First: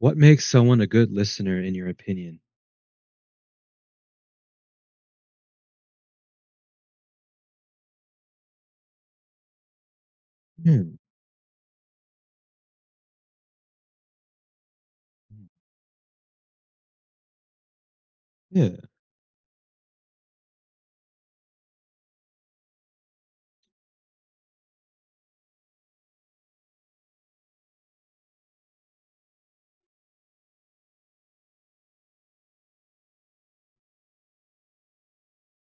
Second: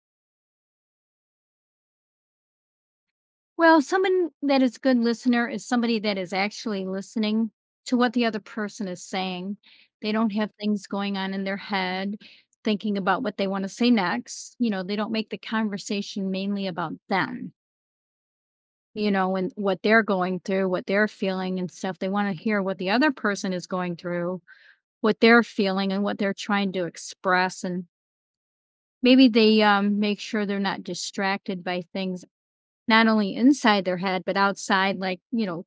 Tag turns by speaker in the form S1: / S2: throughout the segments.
S1: What makes someone a good listener in your opinion?
S2: Well, someone that is good listener is somebody that is actually listening to what the other person is saying. They don't have
S1: Yeah,
S2: things going on in their head, thinking about what they want to say next. You know, they don't make the conversation mainly about them,
S1: yeah,
S2: you know, and what they're going through, what they're feeling and stuff. They want to hear what the other person is going through, what they're feeling and what they're trying to express. And maybe they make sure they're not distracted by things not only inside their head but outside like you know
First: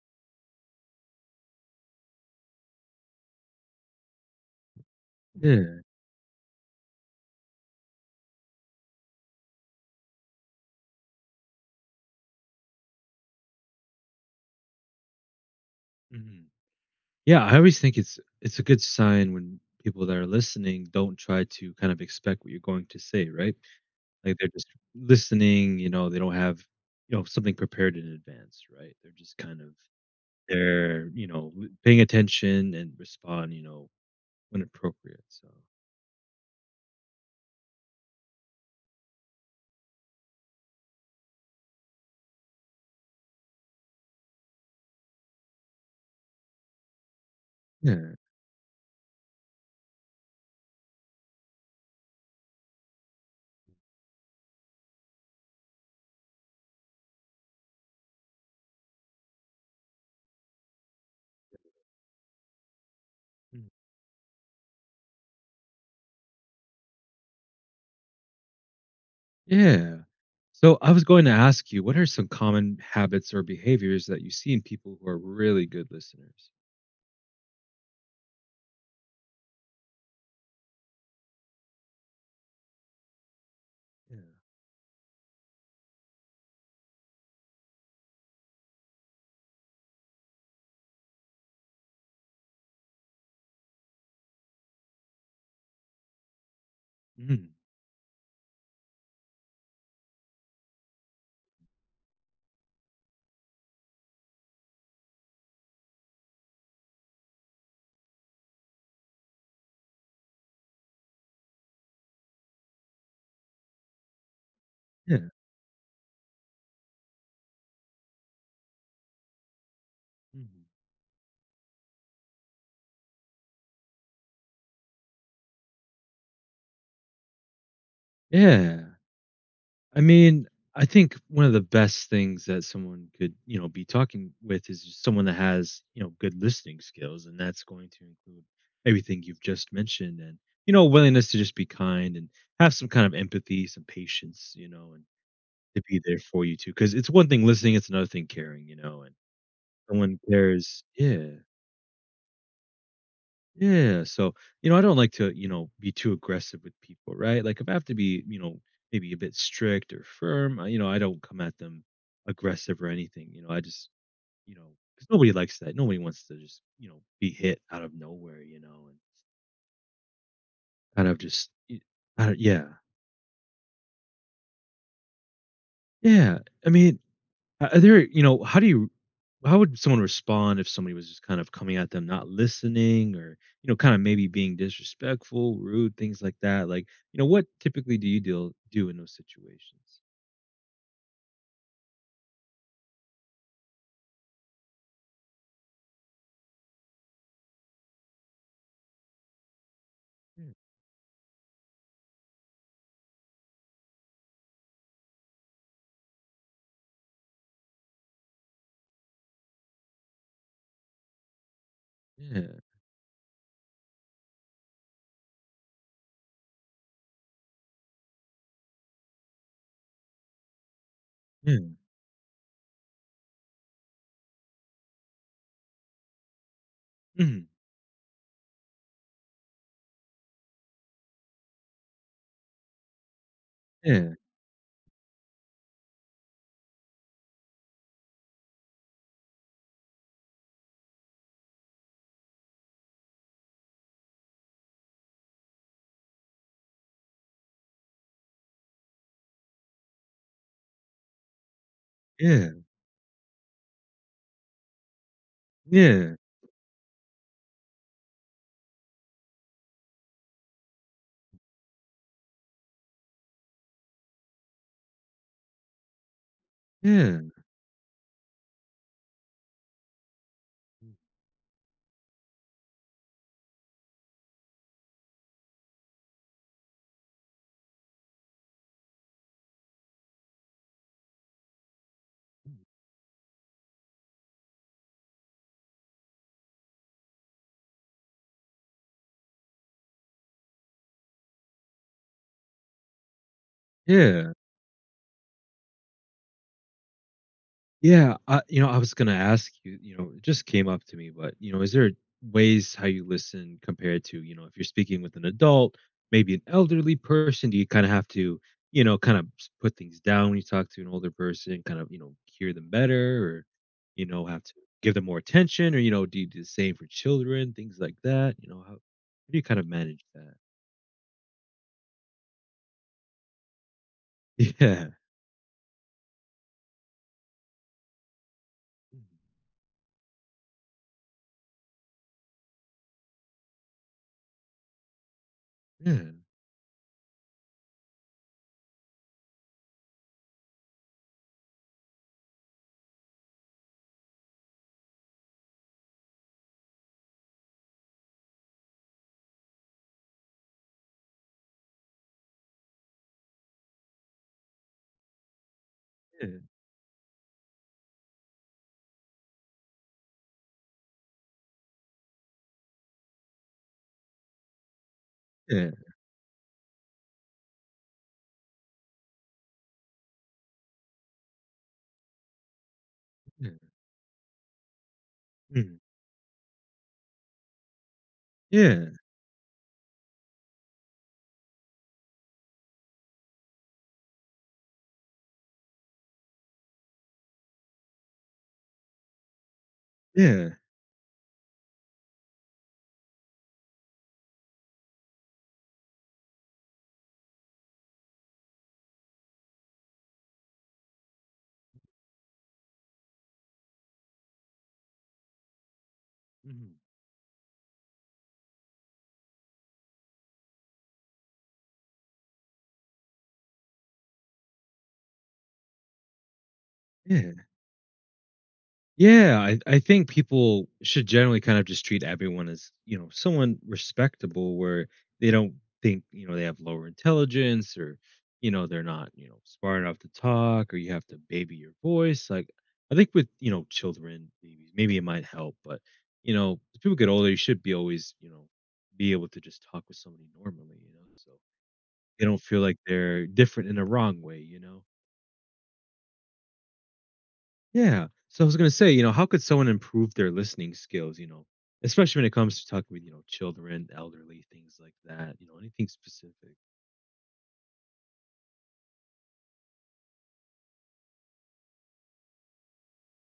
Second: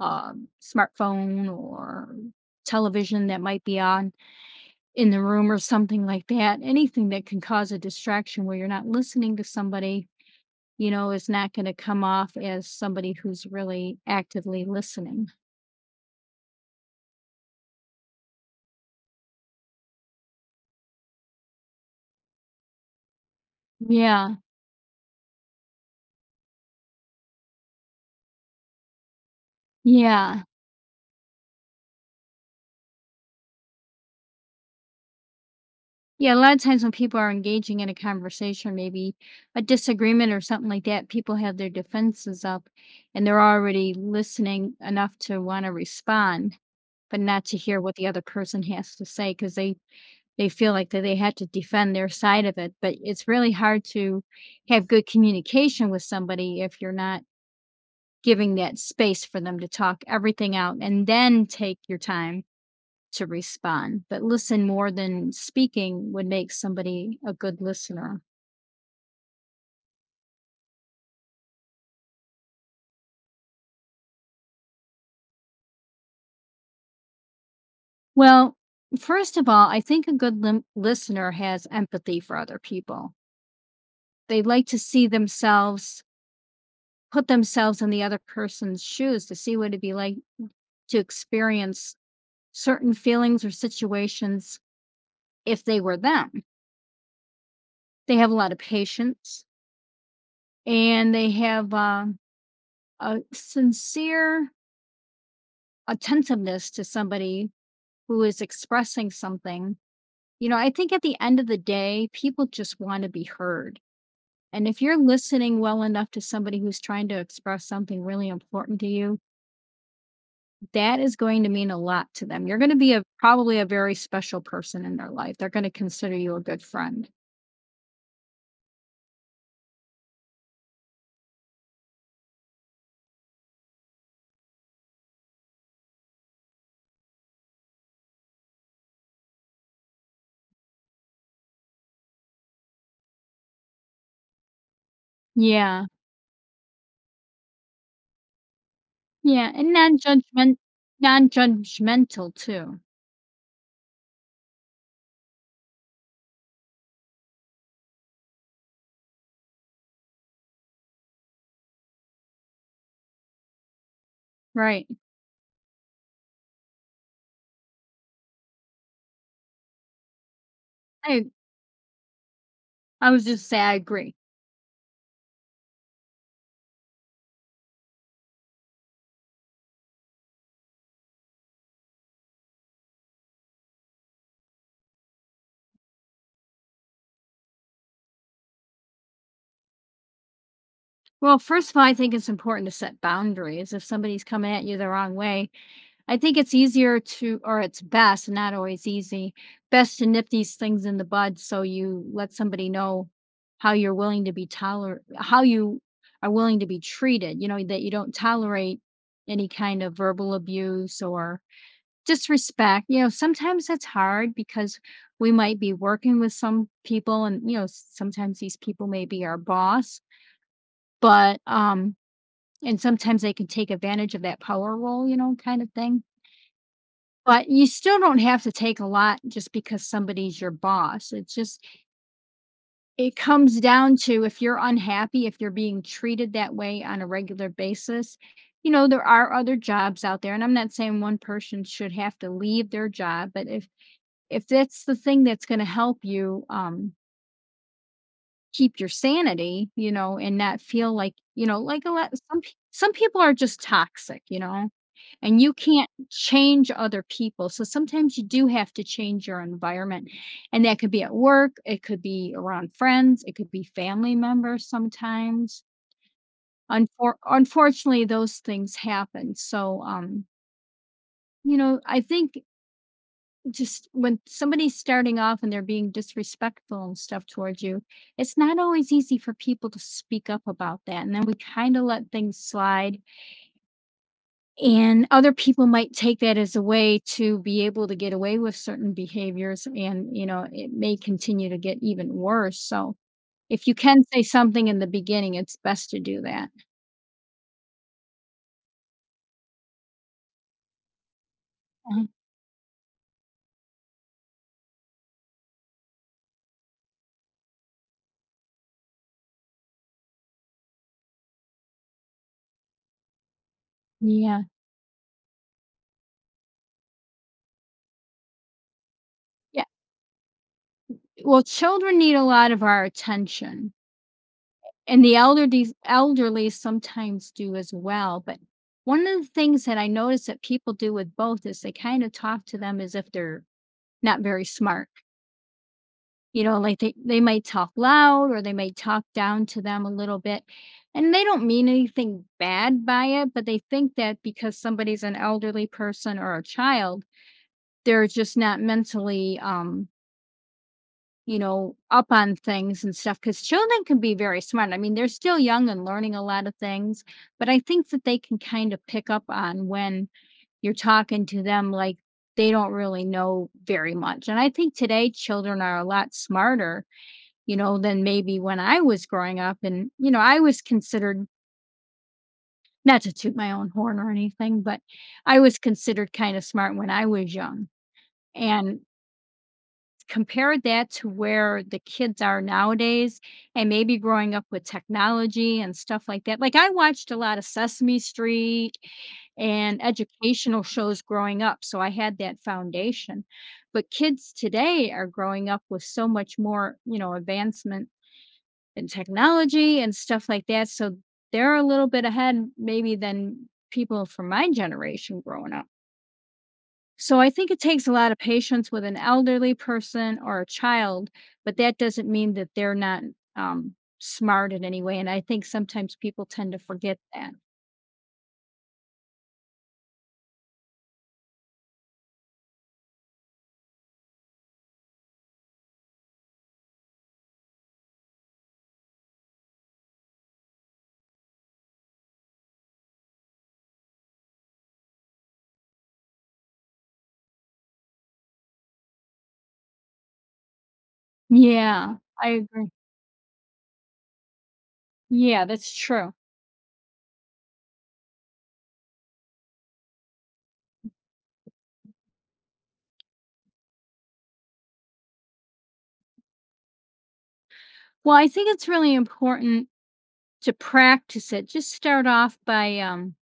S2: smartphone or television that might be on in the room or
S1: yeah.
S2: something like that. Anything that can cause a distraction where you're not listening to somebody, you know, is not going to come off as somebody who's really actively listening.
S1: Mhm. Yeah, I always think it's a good sign when people that are listening don't try to kind of expect what you're going to say, right?
S2: Yeah.
S1: Like they're just listening, they don't have, something prepared in advance, right? They're just kind of
S2: Yeah.
S1: they're, you know, w- paying attention and respond, when appropriate. So.
S2: Yeah, a lot of times when people are engaging in a conversation, maybe a disagreement or something like that, people have their defenses up and they're already listening enough to want to respond, but not to hear what the
S1: Yeah.
S2: other person has to say because they feel like that they had to defend their side of it, but it's really hard to have good communication with somebody if you're not giving that space for them to talk everything out and then take your time to respond. But listen more than speaking would make somebody a good listener.
S1: Yeah. So I was going to ask you, what are some common habits or behaviors that you see in people who are really good listeners?
S2: Well, first of all, I think a good listener has empathy for other people.
S1: Yeah.
S2: They like to see themselves, put themselves in the other person's shoes to see what it'd be like to experience certain feelings or situations if they were them.
S1: Mm,
S2: They have a lot of patience and they have a sincere attentiveness to somebody who is expressing something. You know, I think at the end of the day, people just want to be heard. And if you're
S1: yeah.
S2: listening well enough to somebody who's trying to express something really important to you,
S1: Mhm.
S2: that is going to mean a lot to them. You're going to be a probably a very special person in their life. They're going to consider you a good friend.
S1: Yeah. I mean, I think one of the best things that someone could, be talking with is just someone that has, good listening skills. And that's going to include everything you've just mentioned and, willingness to just be kind and have some kind of empathy, some patience, and to
S2: Yeah.
S1: be there for you too. Cause it's one thing listening, it's another thing caring, and
S2: Yeah, and
S1: someone cares. Yeah.
S2: non-judgmental too,
S1: Yeah. So, I don't like to, be too aggressive with people, right? Like if I have to be, maybe a bit strict or firm, I don't come at them aggressive or anything. I just, you know,
S2: right.
S1: because nobody likes that. Nobody wants to just, be hit out of nowhere, and kind of
S2: I
S1: just, I don't, yeah.
S2: I was just say I agree.
S1: Yeah. I mean, Are there, you know, how do you how would someone respond if somebody was just kind of coming at them, not listening or, kind of maybe being disrespectful, rude, things like that? Like, what typically do you deal do in those situations?
S2: Well, first of all, I think it's important to set boundaries. If somebody's coming at you the wrong way, I think it's easier to or it's best, not always easy, best to nip
S1: Yeah.
S2: these things in the bud so you let somebody know how you are willing to be treated, you know, that you don't tolerate any kind of verbal abuse or just
S1: Yeah.
S2: respect, you know. Sometimes it's hard because we might be working with some people and, you know, sometimes these people may be our boss, but,
S1: Yeah.
S2: um and sometimes they can take advantage of that power role, you know, kind of thing.
S1: Mhm.
S2: But you still don't have to take a lot just because somebody's your boss. It's just it comes down
S1: Yeah.
S2: to if you're unhappy, if you're being treated that way on a regular basis, you know, there are other jobs out there, and I'm not saying one person should have to leave their job, but if that's the thing that's going to help you keep your sanity, you know, and not feel like, you know, like a lot,
S1: Yeah.
S2: some people are just toxic, you know, and you can't
S1: Yeah.
S2: change other people, so sometimes you do have to change your environment, and that could be at work, it could be around friends, it could be family members sometimes.
S1: Yeah.
S2: Unfortunately those things happen, so you know, I think just when somebody's starting off and they're being disrespectful and stuff towards you, it's not always easy for people to speak up about that. And then we kind of let things slide. And other people might take that as a way to be able to get away with certain behaviors. And, you know, it may continue to get even worse. So if you can say
S1: Yeah.
S2: something in the beginning, it's best to do that.
S1: Yeah, I was gonna ask you. It just came up to me, but is there
S2: Uh,
S1: ways how you listen compared to if you're speaking with an adult, maybe an elderly person? Do you kind of have to, kind of put things down when you talk to an older person, kind of hear them better, or
S2: Yeah.
S1: have to give them more attention, or do you do the same for children, things like that? How do you kind
S2: Yeah.
S1: of manage that?
S2: Well, children need a lot of our attention. And the elderly sometimes do as well, but one of the things that I notice that people do with both is they kind of talk to them as if they're not very smart.
S1: Yeah, yeah,
S2: You know, like they might talk loud or they might talk down to them a little bit. And they don't mean anything bad by it, but they think that because somebody's an elderly person or a child, they're just not mentally you know, up on things and stuff, because children can be very smart. I mean, they're still young and learning a
S1: yeah,
S2: lot of things, but I think that they can kind of pick up on when you're talking to them like they don't really know very much. And I think today children
S1: yeah,
S2: are a lot smarter, you know, than maybe when I was growing up. And, you know, I was considered not to toot
S1: yeah,
S2: my own horn or anything, but I was
S1: mhm,
S2: considered kind of smart when I was young. And
S1: yeah,
S2: compare that to where the kids are nowadays and maybe growing up with technology and stuff like that. Like I watched a lot of Sesame Street and
S1: yeah,
S2: educational shows growing up, so I had that foundation. But kids today are growing up with so much more, you know, advancement in technology and stuff like that, so they're a little bit ahead maybe than people from my generation growing up.
S1: mhm,
S2: So I think it takes a lot of patience with an elderly person or a child, but that doesn't mean that they're not smart in any way. And I think sometimes people tend to forget that.
S1: yeah. Yeah, I think people should generally kind of just treat everyone as, someone respectable where they don't think, they have lower intelligence or, they're not, smart enough to talk or you have to baby your voice. Like, I think with, children, maybe it might help, but, as people get older, you should be always, be able to just talk with somebody normally, so
S2: Yeah,
S1: they
S2: I
S1: don't feel
S2: agree.
S1: like they're different in a wrong way, you know?
S2: Yeah, that's true.
S1: Yeah. So I was gonna say, how could someone improve their listening skills? Especially when it comes to talking with children, elderly, things like that. Anything specific.
S2: Well, I think it's really important to practice it. Just start off by,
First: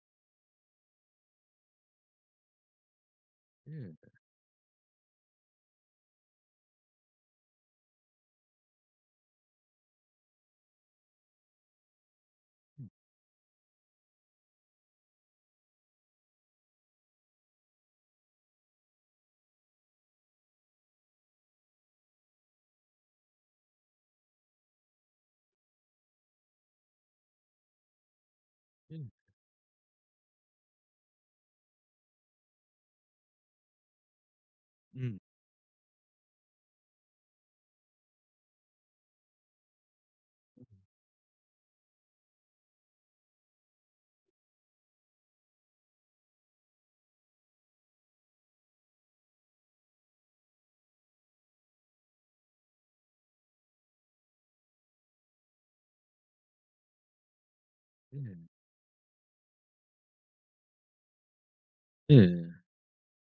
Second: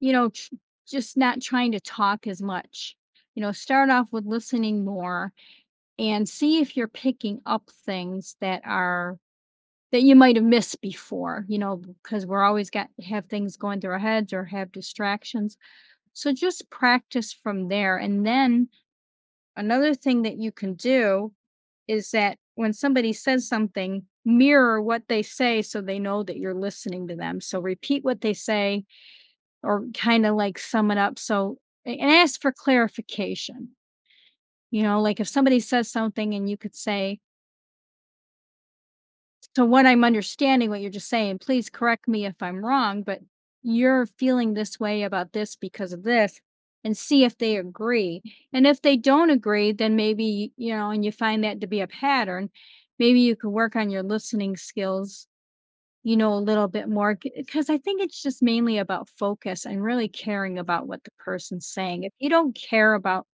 S2: you know, just not trying to talk as much. You know, start off
S1: Yeah.
S2: with listening more and see if you're picking up things that are that you might have missed before, you know, because we're always got have things going through our heads or have distractions. So just practice from there. And then another thing that you can do is that when somebody says something, mirror what they say so they know that you're listening to them. So repeat what they say
S1: Yeah.
S2: or kind of like sum it up. So, and ask for clarification. You know,
S1: Mm,
S2: like if somebody says something and you could say, so what I'm understanding what you're just saying, please correct me if I'm wrong, but you're feeling this way about this because of this, and see if they agree. And if they don't agree, then maybe, you know, and you find that to be a pattern, maybe you could work on your listening skills, you know, a little bit more, because I think it's just
S1: yeah.
S2: mainly about focus and really caring about what the person's saying. If
S1: Yeah.
S2: you don't care about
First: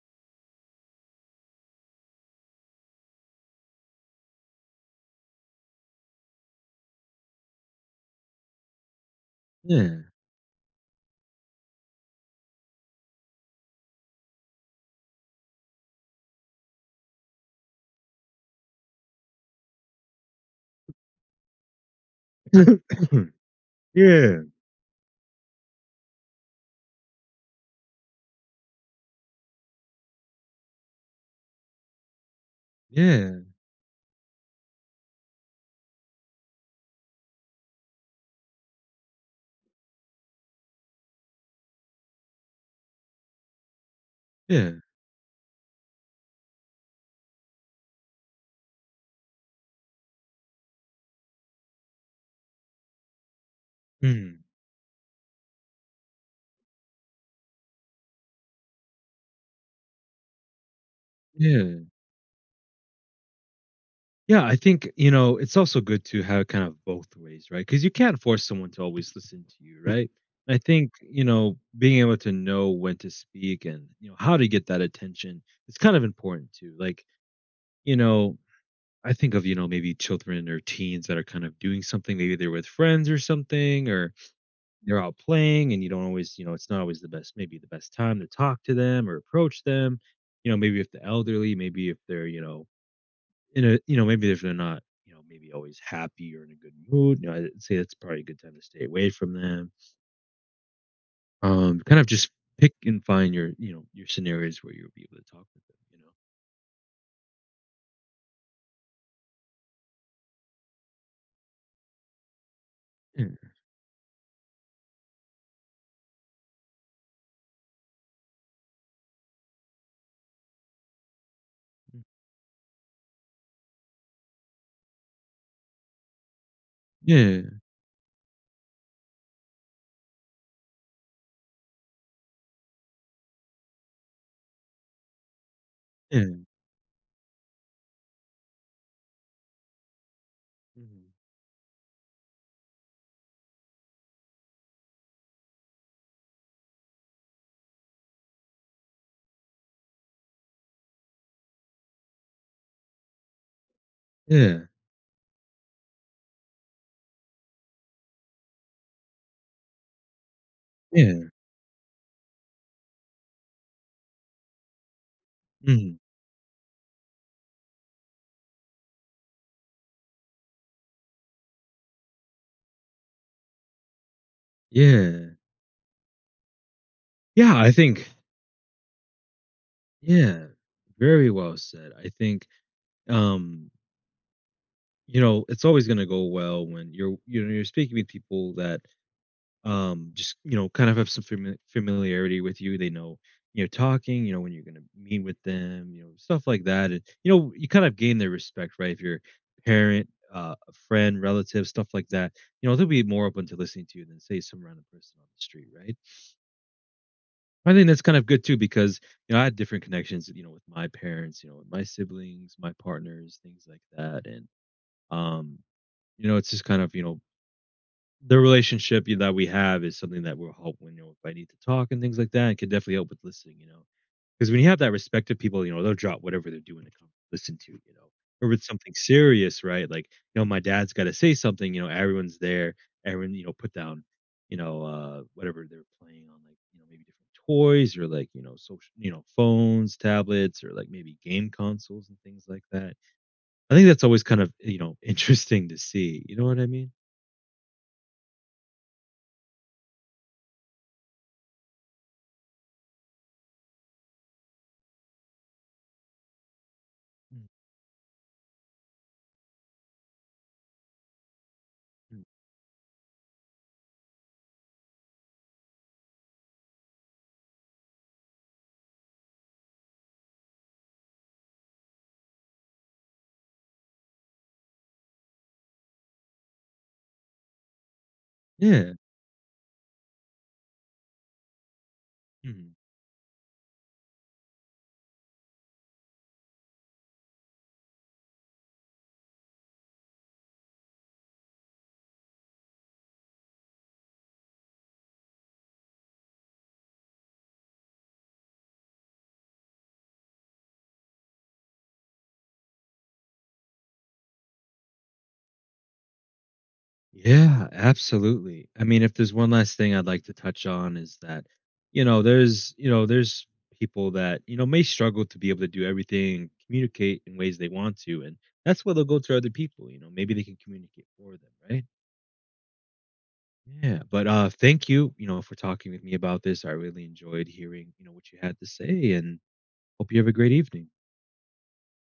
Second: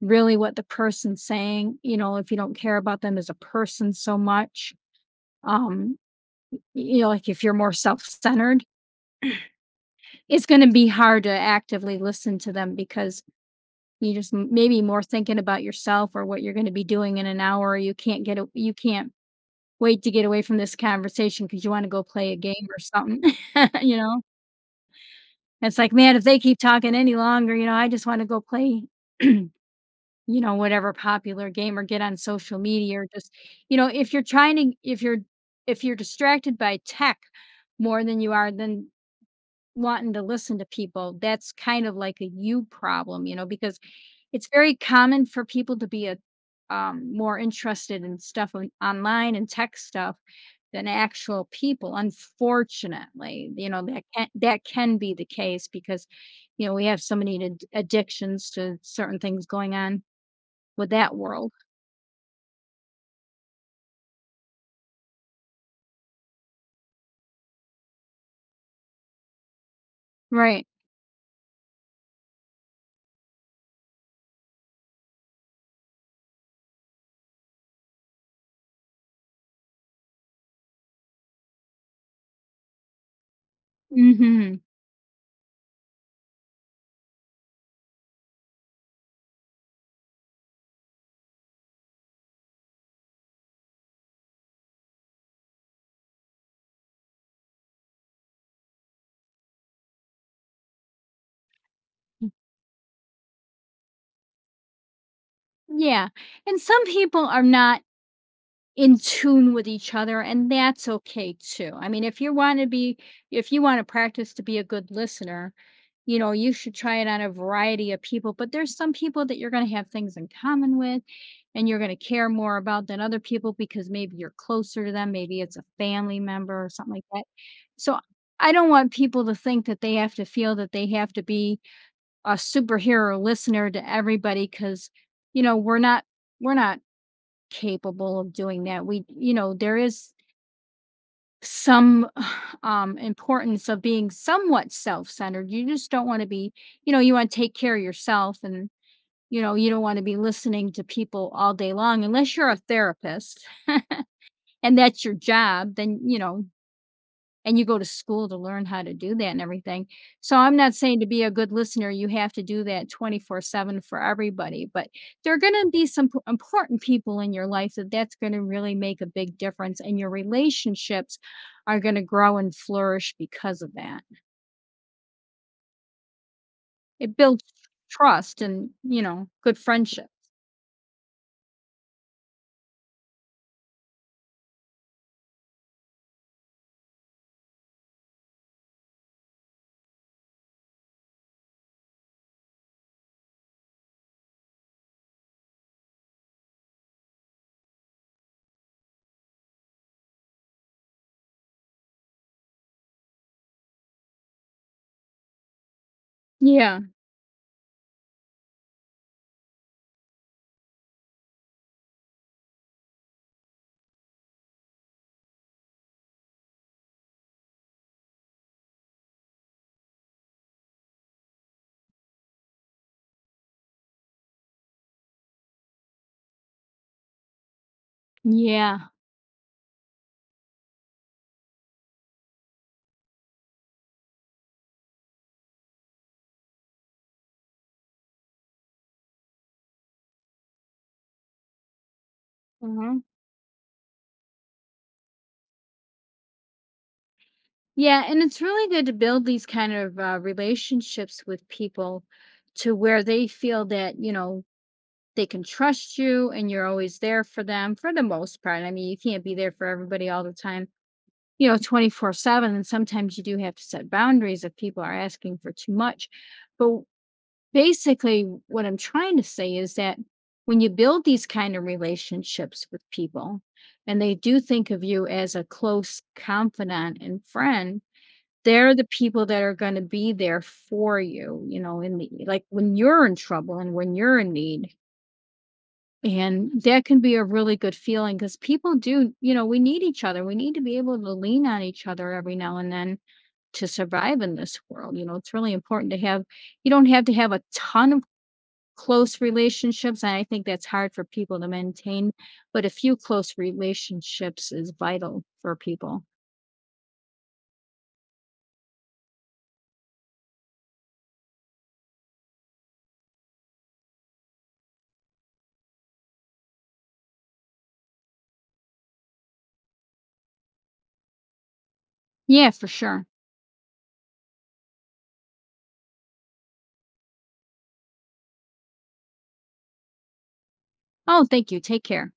S2: really what the person's saying, you know, if you don't care about them as a person so much, um you know, like if you're more self-centered,
S1: Yeah.
S2: it's going to be hard to actively listen to them because you just maybe more thinking about yourself or what you're going to be doing in an hour. You can't wait to get away from this conversation because you want to go play a game or something. You know,
S1: Yeah.
S2: it's like man, if they keep talking any longer, you know, I just want to go play. You know, whatever popular game or get on social media or just,
S1: Yeah.
S2: you know, if you're distracted by tech more than you are, then wanting to listen to people, that's kind of like a you problem, you know, because it's
S1: Yeah.
S2: very common for people to be a more interested in stuff on, online and tech stuff than actual people. Unfortunately, you know
S1: Mm,
S2: that can be the case because you know we have so many addictions to certain things going on with that world,
S1: yeah. Yeah. I think it's also good to have kind of both ways, right? Because you can't force someone to always listen to you, right? I
S2: right?
S1: think being able to know when to speak and how to get that attention it's kind of important too. Like you know, I think of, maybe children or teens that are kind of doing something. Maybe they're with friends or something, or
S2: Hmm.
S1: they're out playing and you don't always, it's not always the best, maybe the best time to talk to them or approach them. Maybe if the elderly, maybe if they're, in a, maybe if they're not, maybe always happy or in a good mood, I'd say that's probably a good time to stay away from them. Kind of just pick and find your, your scenarios where you'll be able to talk with them,
S2: Yeah, and some people are not in tune with each other and that's okay too. I mean, if you want to be
S1: you know?
S2: if you want to practice to be a good listener, you know, you should try it on a variety of people, but there's some people that you're going to have things in common with and you're going to care more about than other people because maybe you're closer to them, maybe it's a family member or something like
S1: Yeah.
S2: that.
S1: Yeah.
S2: So I don't want people to think that they have to feel that they have to be a superhero listener to everybody cuz you know,
S1: Yeah.
S2: we're not capable of doing that. We you know, there is
S1: Mhm.
S2: some importance of being somewhat self-centered. You just don't want to be, you know, you want to take care of yourself and you know, you don't want to be listening to people all day long unless you're a therapist
S1: Yeah.
S2: and that's your job, then you know, and you go to school to learn how to do that and everything. So I'm not saying to be
S1: Yeah.
S2: a good listener, you have to do that 24/7 for everybody, but there are going to be
S1: Mhm.
S2: some important people in your life that that's going to really make a big difference and your relationships are going to grow and flourish because of that.
S1: Yeah.
S2: It builds
S1: Yeah, I think
S2: trust and, you know, good friendship.
S1: yeah, very well said. I think, um, it's always gonna go well when you're speaking with people that just, kind of have some familiarity with you. They know you're talking, when you're gonna meet with them, stuff like that. And you kind of gain their respect, right? If your parent, a friend, relative, stuff like that, they'll be more open to listening to you than say some random person on the street, right?
S2: Yeah.
S1: I think that's kind of good too because I had different connections, with my parents, with my siblings, my partners, things like that, and um, it's just kind of the relationship that we have is something that will help when if I need to talk and things like that. It could definitely help with listening. Because when you have that respect of people, they'll drop whatever they're doing to come listen to. Or with
S2: Yeah.
S1: something serious, right? Like, my dad's got to say something, everyone's there. Everyone, put down, whatever they're playing on, like, maybe different toys or like, social, phones, tablets, or like maybe game consoles and things like
S2: uh
S1: that. I think that's always kind of, interesting to see. You know what I mean?
S2: Yeah. And it's really good to build these kind of relationships with people to where they feel that, you know, they can trust you and you're always there for
S1: Mm,
S2: them for the most part. I mean, you can't be there for everybody all the time, you know, 24
S1: mm.
S2: 7. And sometimes you do have to set boundaries if people are asking for too much. But w- basically, what I'm trying to say is that when you build these kind of relationships with people and they do think of you as a close confidant and friend, they're the
S1: Yeah.
S2: people that are going to be there for you, you know, in the like
S1: Mhm.
S2: when you're in trouble and when you're in need, and that can be a really good feeling because people do, you know, we need each other. We need to be able to lean on each other every now and then to survive in this world. You know, it's really important to have, you don't have to have a ton of close relationships. And I think that's hard for people to maintain, but a few close relationships is vital for people.
S1: Yeah, absolutely. I mean, if there's one last thing I'd like to touch on is that, there's people that, may struggle to be able to do everything and communicate in ways they want to. And that's where they'll go to other people, maybe they can communicate for them, right?
S2: Yeah, for sure.
S1: Yeah. But thank you, for talking with me about this. I really enjoyed hearing, what you had to say and hope you have a great evening.
S2: Oh, thank you. Take care.